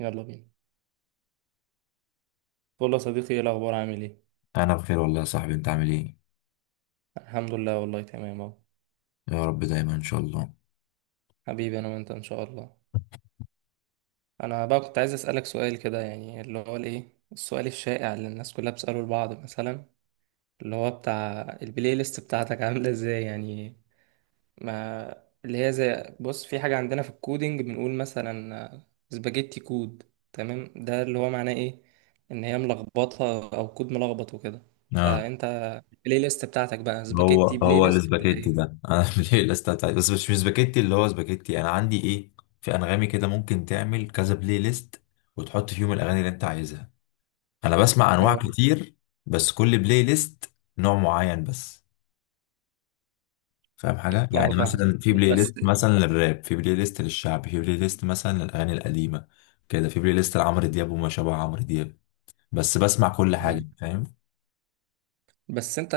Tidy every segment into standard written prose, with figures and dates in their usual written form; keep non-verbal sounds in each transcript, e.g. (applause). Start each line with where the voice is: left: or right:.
right: يلا بينا. والله يا صديقي، ايه الاخبار؟ عامل ايه؟
left: انا بخير والله يا صاحبي، انت عامل ايه؟
right: الحمد لله والله، تمام اهو.
left: يا رب دايما ان شاء الله.
right: حبيبي، انا وانت ان شاء الله. انا بقى كنت عايز اسالك سؤال كده، يعني اللي هو الايه، السؤال الشائع اللي الناس كلها بتساله لبعض مثلا، اللي هو بتاع البلاي ليست بتاعتك عامله ازاي يعني. ما اللي هي، زي بص، في حاجه عندنا في الكودينج بنقول مثلا سباجيتي كود، تمام؟ ده اللي هو معناه ايه، ان هي ملخبطه او كود ملخبط وكده.
left: اه.
right: فانت البلاي ليست بتاعتك بقى
left: هو
right: سباجيتي بلاي
left: هو
right: ليست ولا
left: الاسباجيتي
right: ايه؟
left: ده انا (laughs) ليه الاستاذ؟ بس مش سباجيتي، اللي هو سباجيتي انا عندي ايه في انغامي كده، ممكن تعمل كذا بلاي ليست وتحط فيهم الاغاني اللي انت عايزها. انا بسمع انواع
right: أه.
left: كتير، بس كل بلاي ليست نوع معين بس، فاهم حاجه؟
right: اه،
left: يعني
right: فاهم.
left: مثلا في بلاي
right: بس.
left: ليست مثلا للراب، في بلاي ليست للشعب، في بلاي ليست مثلا للاغاني القديمه كده، في بلاي ليست لعمرو دياب وما شابه عمرو دياب بس، بسمع كل
right: مم.
left: حاجه، فاهم.
right: بس انت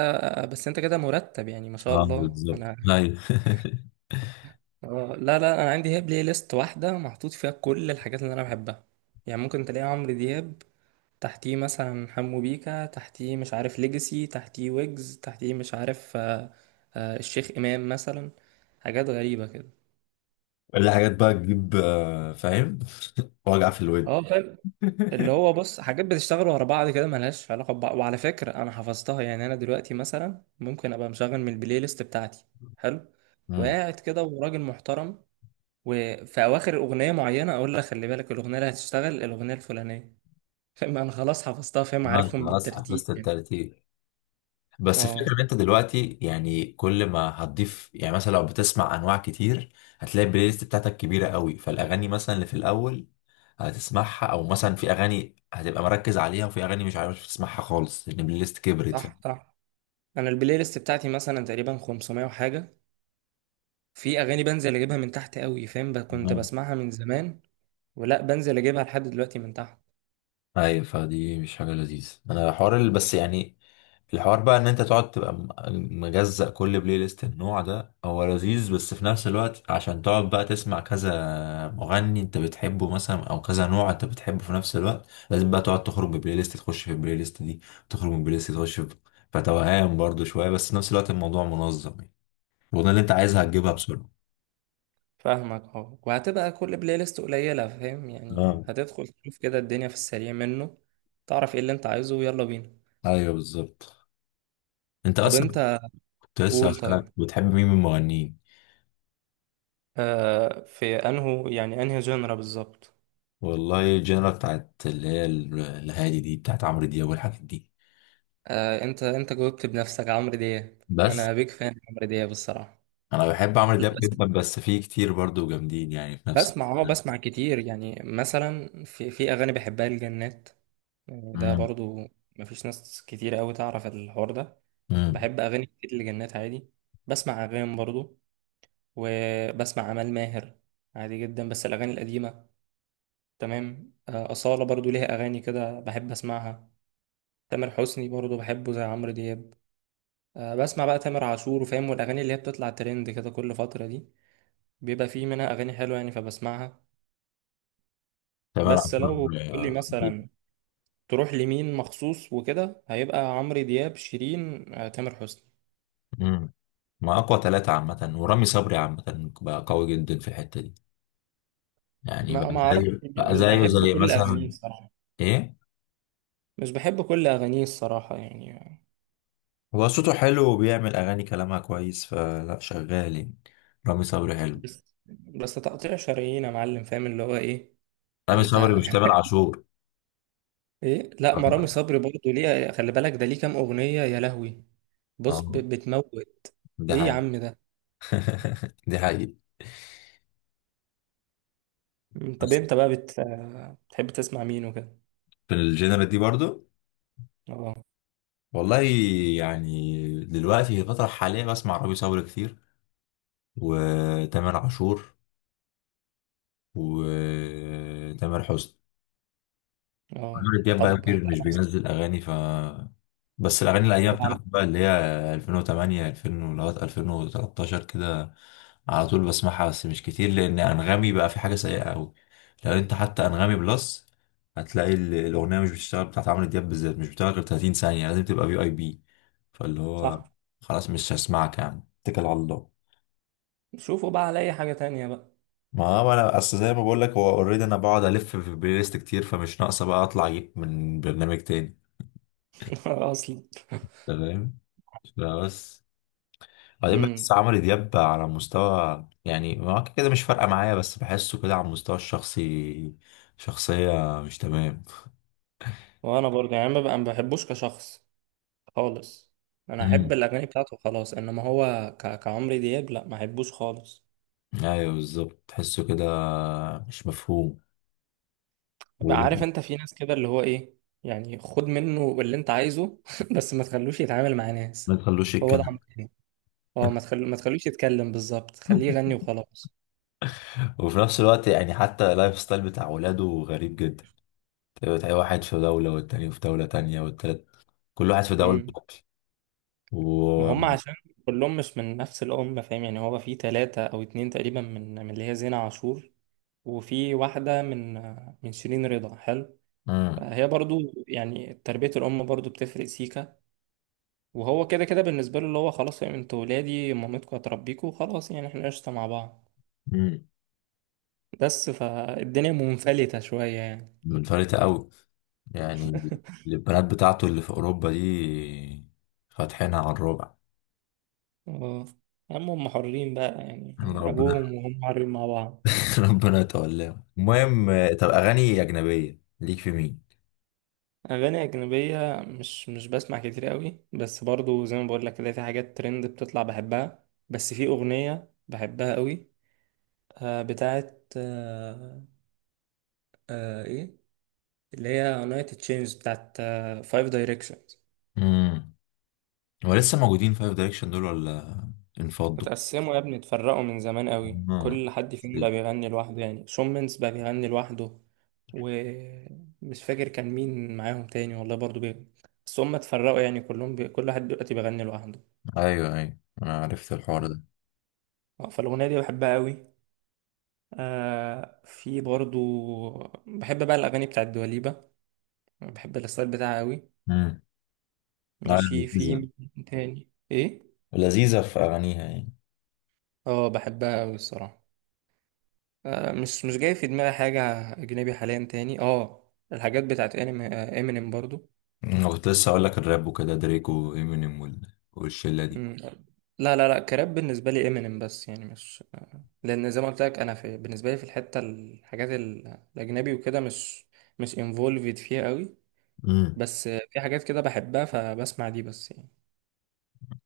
right: بس انت كده مرتب يعني ما شاء
left: اه
right: الله.
left: بالظبط،
right: انا
left: ايوه (laughs)
right: اه، لا لا، انا عندي هي بلاي ليست واحده محطوط فيها كل الحاجات اللي انا بحبها. يعني ممكن تلاقي عمرو دياب، تحتيه مثلا حمو بيكا، تحتيه مش عارف ليجاسي، تحتيه ويجز، تحتيه مش عارف الشيخ امام مثلا. حاجات غريبه كده.
left: اللي حاجات بقى تجيب آه، فاهم. (laughs) وجع في الود.
right: اه، فاهم. اللي
left: (laughs)
right: هو بص، حاجات بتشتغل ورا بعض كده ملهاش علاقة ببعض، وعلى فكرة أنا حفظتها. يعني أنا دلوقتي مثلا ممكن أبقى مشغل من البلاي ليست بتاعتي، حلو،
left: امم.
right: وقاعد كده وراجل محترم، وفي أواخر أغنية معينة أقول لك خلي بالك الأغنية اللي هتشتغل الأغنية الفلانية. فاهم أنا خلاص حفظتها، فاهم،
left: انا
right: عارفهم
left: خلاص
right: بالترتيب
left: حفظت
right: يعني.
left: الترتيب، بس الفكره ان
right: أه.
left: انت دلوقتي يعني كل ما هتضيف، يعني مثلا لو بتسمع انواع كتير هتلاقي البلاي ليست بتاعتك كبيره قوي، فالاغاني مثلا اللي في الاول هتسمعها، او مثلا في اغاني هتبقى مركز عليها، وفي اغاني مش عارف تسمعها خالص لان البلاي ليست كبرت،
right: صح، صح. أنا البلاي ليست بتاعتي مثلا تقريبا 500 وحاجة. في أغاني بنزل أجيبها من تحت قوي، فاهم، كنت
left: فاهم؟
right: بسمعها من زمان، ولا بنزل أجيبها لحد دلوقتي من تحت.
left: ايوه، فدي مش حاجه لذيذه. انا الحوار اللي بس يعني، الحوار بقى ان انت تقعد تبقى مجزأ كل بلاي ليست النوع ده، هو لذيذ بس في نفس الوقت عشان تقعد بقى تسمع كذا مغني انت بتحبه مثلا، او كذا نوع انت بتحبه، في نفس الوقت لازم بقى تقعد تخرج ببلاي ليست تخش في البلاي ليست دي، تخرج من البلاي ليست تخش في، فتوهان برضو شويه، بس في نفس الوقت الموضوع منظم يعني، الأغنية اللي انت عايزها هتجيبها بسرعه.
right: فاهمك، اه. وهتبقى كل بلاي ليست قليلة، فاهم يعني،
left: اه
right: هتدخل تشوف كده الدنيا في السريع منه. تعرف ايه اللي انت عايزه، ويلا بينا.
left: ايوه بالظبط. انت
right: طب
left: اصلا
right: انت،
left: كنت لسه
right: قول طيب.
left: هسألك، بتحب مين من المغنيين؟
right: آه، في انهو يعني انهي جنرا بالظبط؟
left: والله الجنرا بتاعت اللي هي الهادي دي، بتاعت عمرو دياب والحاجات دي
right: آه، انت انت جاوبت بنفسك، عمرو دياب.
left: بس.
right: انا بيك فان عمرو دياب الصراحة.
left: انا بحب عمرو
right: لا
left: دياب
right: بس،
left: جدا بس في كتير برضو جامدين يعني في نفس.
right: بسمع، اه بسمع كتير يعني. مثلا في اغاني بحبها، الجنات يعني، ده
left: امم.
right: برضو مفيش ناس كتير قوي تعرف الحوار ده.
left: امم.
right: بحب اغاني كتير لجنات، عادي. بسمع اغاني برضو، وبسمع عمال ماهر، عادي جدا، بس الأغاني القديمة. تمام. آه، أصالة برضو ليها أغاني كده بحب أسمعها. تامر حسني برضو بحبه زي عمرو دياب. آه، بسمع بقى تامر عاشور، وفاهم، والأغاني اللي هي بتطلع ترند كده كل فترة دي بيبقى فيه منها أغاني حلوة يعني، فبسمعها.
left: تامر
right: بس
left: عاشور.
right: لو تقول لي
left: آه، خطيب.
right: مثلا تروح لمين مخصوص وكده، هيبقى عمرو دياب، شيرين، آه، تامر حسني.
left: امم. ما اقوى ثلاثة عامة، ورامي صبري عامة بقى قوي جدا في الحتة دي، يعني بقى
right: ما أعرف،
left: زيه،
right: مش بحب
left: زي
right: كل أغانيه
left: مثلا.
right: الصراحة.
left: ايه؟
right: مش بحب كل أغانيه الصراحة يعني.
left: هو صوته حلو وبيعمل اغاني كلامها كويس، فلا شغال يعني. رامي صبري حلو.
right: بس تقطيع شرايين يا معلم، فاهم اللي هو ايه.
left: رامي صبري
right: انت
left: مش تامر عاشور.
right: ايه، لا، مرامي صبري برضه، ليه خلي بالك ده ليه كام اغنيه يا لهوي.
left: آه،
right: بص، بتموت.
left: ده
right: ايه يا
left: حقيقي.
right: عم ده.
left: (laughs) دي حقيقة.
right: مم، طب
left: بس.
right: انت بقى بتحب تسمع مين وكده؟
left: من الجنرال دي برضو.
right: اه.
left: والله، يعني دلوقتي في الفترة الحالية بسمع رامي صبري كتير، وتامر عاشور، وتامر حسني.
right: اه
left: عمرو دياب بقى
right: طب
left: كتير مش
right: هسألك.
left: بينزل اغاني، ف بس الاغاني الايام
right: طبعا.
left: بتاعته بقى، اللي هي 2008 2000 لغايه 2013 كده، على طول بسمعها بس مش كتير لان انغامي بقى في حاجه سيئه قوي. لو انت حتى انغامي بلس هتلاقي الاغنيه مش بتشتغل بتاعت عمرو دياب بالذات، مش بتشتغل غير 30 ثانيه، لازم تبقى في اي بي. فاللي هو،
right: صح.
left: خلاص مش هسمعك يا عم، اتكل على الله.
right: شوفوا بقى على اي حاجه تانية بقى.
left: ما هو انا اصل زي ما بقول لك، هو اوريدي انا بقعد الف في بلاي ليست كتير، فمش ناقصه بقى اطلع اجيب من برنامج تاني.
right: (laughs) اصلا.
left: تمام. بس بعدين بحس
right: امم.
left: عمرو دياب على مستوى، يعني هو كده كده مش فارقة معايا، بس بحسه كده على المستوى الشخصي شخصية مش تمام.
right: وانا برضه يعني ما بحبوش كشخص خالص. انا احب
left: امم.
right: الاغاني بتاعته خلاص، انما هو كعمرو دياب لا، ما احبوش خالص.
left: ايوه بالظبط، تحسه كده مش مفهوم.
right: ما عارف،
left: وولاده.
right: انت في ناس كده اللي هو ايه، يعني خد منه اللي انت عايزه، (laughs) بس ما تخلوش يتعامل مع
left: ما
right: ناس.
left: تخلوش
right: هو ده
left: يتكلم.
right: عمرو. اه، ما تخلوش يتكلم بالظبط، خليه يغني
left: (laughs)
right: وخلاص.
left: وفي نفس الوقت يعني حتى اللايف ستايل بتاع ولاده غريب جدا. تلاقي واحد في دولة والتاني في دولة تانية والتالت، كل واحد في دولة.
right: امم.
left: و...
right: ما هم عشان كلهم مش من نفس الأم، فاهم يعني. هو في ثلاثة أو اتنين تقريبا من من اللي هي زينة عاشور، وفي واحدة من من شيرين رضا، حلو. فهي برضو يعني تربية الأم برضو بتفرق، سيكا. وهو كده كده بالنسبة له اللي هو خلاص يعني، انتوا ولادي مامتكم هتربيكوا خلاص، يعني احنا قشطة مع بعض.
left: مم.
right: بس فالدنيا منفلتة شوية يعني.
left: منفلتة أوي يعني. البنات بتاعته اللي في أوروبا دي فاتحينها على الربع.
right: اه. يا عم هم حرين بقى يعني،
left: ربنا.
right: أبوهم وهم حرين مع بعض.
left: (laughs) ربنا يتولاهم المهم. آه، طب أغاني أجنبية ليك في مين؟
right: أغاني أجنبية، مش مش بسمع كتير قوي، بس برضو زي ما بقول لك كده، في حاجات ترند بتطلع بحبها. بس في أغنية بحبها قوي، بتاعت إيه، اللي هي United Change، بتاعت 5 Direction.
left: امم. هو لسه موجودين فايف دايركشن دول، ولا انفضوا؟
right: اتقسموا يا ابني، اتفرقوا من زمان قوي،
left: مم.
right: كل حد فيهم بقى بيغني لوحده يعني. شومنز بقى بيغني لوحده، ومش فاكر كان مين معاهم تاني والله برضو بس هم اتفرقوا يعني، كلهم كل واحد دلوقتي بيغني لوحده.
left: أيوه أنا عرفت الحوار ده.
right: اه، فالأغنية دي بحبها قوي. آه، في برضو، بحب بقى الأغاني بتاعت دواليبة، بحب الستايل بتاعها قوي.
left: امم. لا،
right: ماشي، في
left: لذيذة.
right: مين تاني ايه.
left: لذيذة في أغانيها يعني.
right: اه بحبها قوي الصراحة. آه، مش مش جاي في دماغي حاجة أجنبي حاليا تاني. اه، الحاجات بتاعت انمي، آه، امينيم برضو.
left: أنا كنت لسه أقول لك الراب وكده، دريك وإمينيم والشلة دي.
right: مم. لا لا لا، كراب بالنسبة لي امينيم بس يعني، مش آه، لأن زي ما قلت لك أنا، في بالنسبة لي في الحتة الحاجات الأجنبي وكده، مش مش انفولفد فيها قوي.
left: مم.
right: بس آه، في حاجات كده بحبها فبسمع دي بس يعني.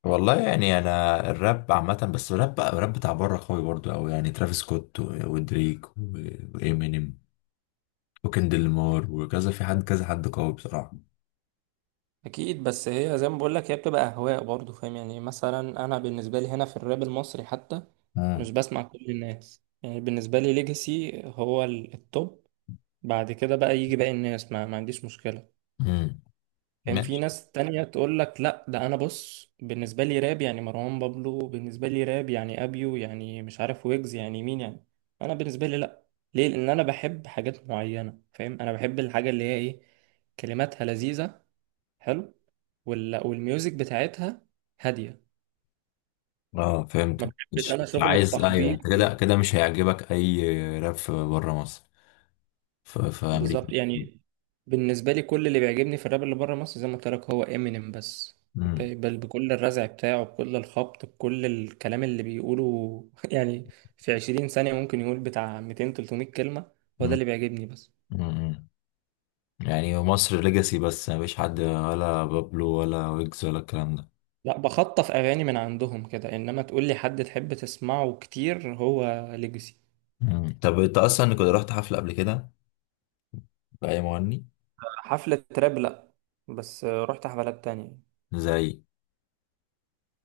left: والله يعني انا الراب عامه، بس الراب بقى الراب بتاع بره قوي برضو قوي، يعني ترافيس سكوت ودريك وامينيم وكندريك لامار وكذا، في حد كذا حد قوي بصراحه.
right: أكيد. بس هي زي ما بقول لك، هي بتبقى أهواء برضو، فاهم يعني. مثلا أنا بالنسبة لي هنا في الراب المصري حتى،
left: امم
right: مش بسمع كل الناس. يعني بالنسبة لي ليجاسي هو التوب، بعد كده بقى يجي باقي الناس، ما عنديش مشكلة.
left: امم
right: كان في
left: ماشي.
right: ناس تانية تقول لك لا ده، انا بص، بالنسبة لي راب يعني مروان بابلو، بالنسبة لي راب يعني ابيو، يعني مش عارف ويجز، يعني مين يعني. انا بالنسبة لي لا. ليه؟ لان انا بحب حاجات معينة، فاهم. انا بحب الحاجة اللي هي ايه، كلماتها لذيذة، حلو، والميوزك بتاعتها هادية.
left: اه
right: ما
left: فهمت،
right: بحبش
left: مش
right: انا
left: مش
right: شغل
left: عايز. ايوه،
right: التخبيط.
left: انت كده كده مش هيعجبك اي راب في بره مصر، في امريكا.
right: بالظبط يعني. بالنسبة لي كل اللي بيعجبني في الراب اللي بره مصر، زي ما قلت لك، هو امينيم بس.
left: امم.
right: ب- بل بكل الرزع بتاعه، بكل الخبط، بكل الكلام اللي بيقوله (laughs) يعني، في عشرين ثانية ممكن يقول بتاع ميتين تلتمية كلمة. هو ده
left: امم.
right: اللي بيعجبني بس.
left: امم. يعني مصر ليجاسي بس، مفيش حد ولا بابلو ولا ويجز ولا الكلام ده.
right: لا، بخطف أغاني من عندهم كده، إنما تقول لي حد تحب تسمعه كتير، هو ليجاسي.
left: مم. طب انت اصلا كنت رحت حفله قبل كده؟ باي مغني؟
right: حفلة راب لأ، بس رحت حفلات تانية.
left: زي؟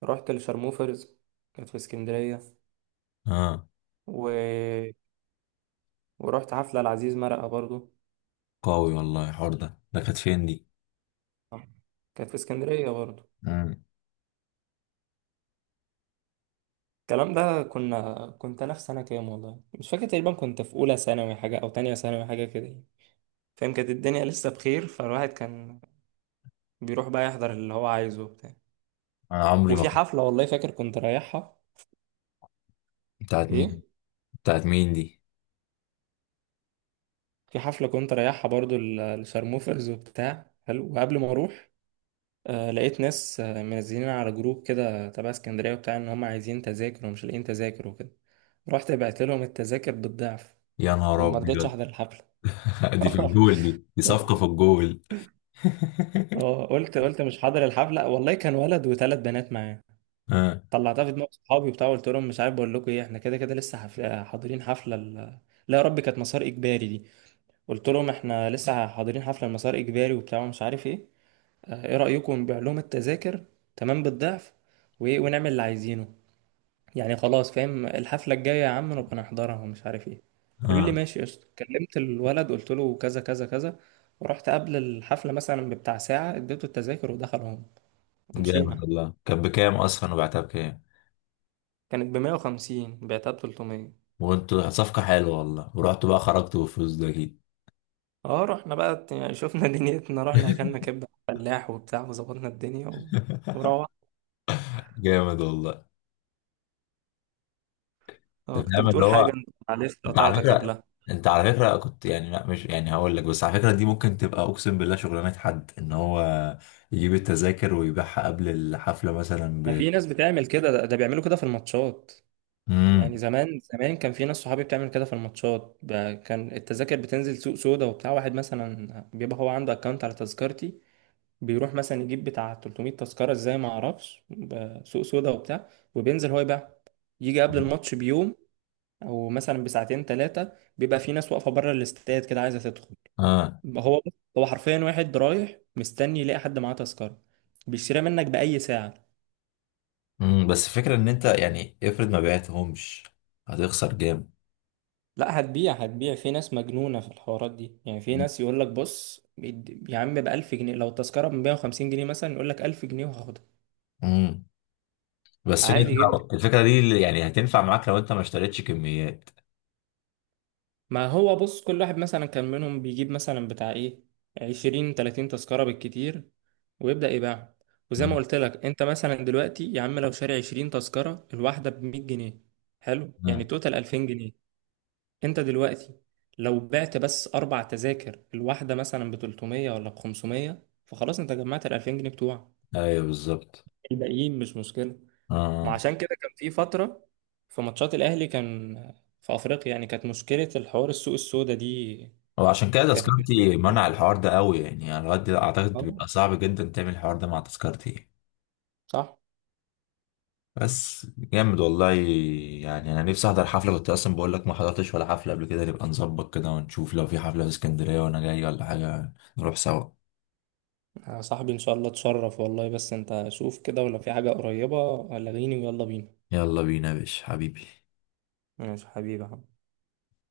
right: رحت لشارموفرز، كانت في اسكندرية،
left: اه
right: و... ورحت حفلة لعزيز مرقة برضو.
left: قوي والله الحوار ده، كانت فين دي؟
right: آه. كانت في اسكندرية برضه.
left: مم.
right: الكلام ده كنت أنا في سنة كام والله مش فاكر، تقريبا كنت في أولى ثانوي حاجة أو تانية ثانوي حاجة كده يعني. فاهم، كانت الدنيا لسه بخير، فالواحد كان بيروح بقى يحضر اللي هو عايزه وبتاع.
left: انا عمري ما.
right: وفي حفلة والله فاكر كنت رايحها.
left: بتاعت مين؟
right: إيه،
left: بتاعت مين دي؟
right: في حفلة كنت رايحها برضه لشارموفرز وبتاع، حلو، وقبل ما أروح آه لقيت ناس، آه، منزلين على جروب كده تبع اسكندرية وبتاع إن هم عايزين تذاكر ومش لاقيين تذاكر وكده. رحت بعت لهم التذاكر بالضعف،
left: يا نهار
right: وما رضيتش
left: ابيض.
right: أحضر الحفلة.
left: (laughs) دي في
right: (laughs)
left: الجول، دي دي صفقة في الجول. (laughs)
right: اه، قلت مش حاضر الحفله والله، كان ولد وثلاث بنات معاه.
left: اه
right: طلعتها في دماغ صحابي وبتاع، قلت لهم مش عارف بقول لكم ايه، احنا كده كده لسه حفله حاضرين حفله لا يا ربي كانت مسار اجباري دي، قلت لهم احنا لسه حاضرين حفله المسار اجباري وبتاع ومش عارف ايه. اه، ايه رايكم نبيع لهم التذاكر تمام بالضعف، وايه ونعمل اللي عايزينه يعني، خلاص، فاهم، الحفله الجايه يا عم نبقى نحضرها ومش عارف ايه. قالوا لي
left: اه.
right: ماشي قشطه، كلمت الولد قلت له كذا كذا كذا، ورحت قبل الحفله مثلا بتاع ساعه، اديته التذاكر ودخل
left: جامد
right: ومشينا.
left: والله، كانت بكام اصلا وبعتها بكام؟
right: كانت بمية وخمسين، بعتها بتلتمية.
left: وانتوا صفقة حلوة والله، ورحتوا بقى خرجتوا بالفلوس ده اكيد.
right: اه، رحنا بقى يعني شفنا (laughs) دنيتنا، رحنا اكلنا كبدة فلاح وبتاع وظبطنا الدنيا و...
left: (laughs)
right: وروح.
left: جامد والله.
right: اه
left: انت
right: كنت
left: فاهم اللي
right: بتقول
left: هو،
right: حاجة انت، معلش
left: انت على
right: قطعتك
left: فكره،
right: قبلها.
left: انت على فكره كنت يعني، لا مش يعني هقول لك، بس على فكره دي ممكن تبقى اقسم بالله شغلانه، حد ان هو يجيب التذاكر ويبيعها قبل الحفله مثلا
right: ما
left: ب.
right: في ناس بتعمل كده. ده بيعملوا كده في الماتشات. يعني
left: امم.
right: زمان كان في ناس صحابي بتعمل كده في الماتشات، كان التذاكر بتنزل سوق سودا وبتاع. واحد مثلا بيبقى هو عنده اكونت على تذكرتي، بيروح مثلا يجيب بتاع 300 تذكرة ازاي ما اعرفش، سوق سودا وبتاع، وبينزل هو يبيع. يجي قبل الماتش بيوم او مثلا بساعتين ثلاثه، بيبقى في ناس واقفه بره الاستاد كده عايزه تدخل.
left: اه.
right: هو هو حرفيا واحد رايح مستني يلاقي حد معاه تذكره، بيشتريها منك باي ساعه.
left: امم. بس الفكره ان انت يعني افرض ما بعتهمش، هتخسر جامد.
right: لا هتبيع، هتبيع، في ناس مجنونه في الحوارات دي يعني. في ناس يقول لك بص يا عم ب 1000 جنيه، لو التذكره ب 150 جنيه مثلا يقول لك 1000 جنيه وهاخدها،
left: امم. بس
right: عادي جدا.
left: (laughs) الفكره دي اللي يعني هتنفع معاك لو انت ما اشتريتش كميات.
right: ما هو بص، كل واحد مثلا كان منهم بيجيب مثلا بتاع ايه، عشرين تلاتين تذكرة بالكتير، ويبدأ يبيعهم. وزي ما
left: امم
right: قلت لك انت، مثلا دلوقتي يا عم لو شاري عشرين تذكرة، الواحدة بمية جنيه، حلو، يعني
left: امم.
right: توتال ألفين جنيه. انت دلوقتي لو بعت بس أربع تذاكر الواحدة مثلا بتلتمية ولا بخمسمية، فخلاص انت جمعت الألفين جنيه بتوعك،
left: ايوه بالظبط.
right: الباقيين مش مشكلة. ما
left: اه،
right: عشان كده كان في فترة في ماتشات الأهلي كان في أفريقيا يعني، كانت مشكلة الحوار السوق السودا دي.
left: هو عشان كده
right: كان.
left: تذكرتي منع الحوار
right: (laughs)
left: ده قوي، يعني على قد اعتقد
right: آه،
left: بيبقى صعب جدا تعمل الحوار ده مع تذكرتي.
right: صح.
left: بس جامد والله، يعني انا نفسي احضر حفله، كنت اصلا بقول لك ما حضرتش ولا حفله قبل كده. نبقى نظبط كده ونشوف، لو في حفله في اسكندريه وانا جاي ولا حاجه نروح سوا.
right: آه، صاحبي ان شاء الله تشرف والله، بس انت شوف كده ولا في حاجة قريبة، لغيني ويلا بينا.
left: يلا بينا يا باشا حبيبي.
right: ماشي حبيبي.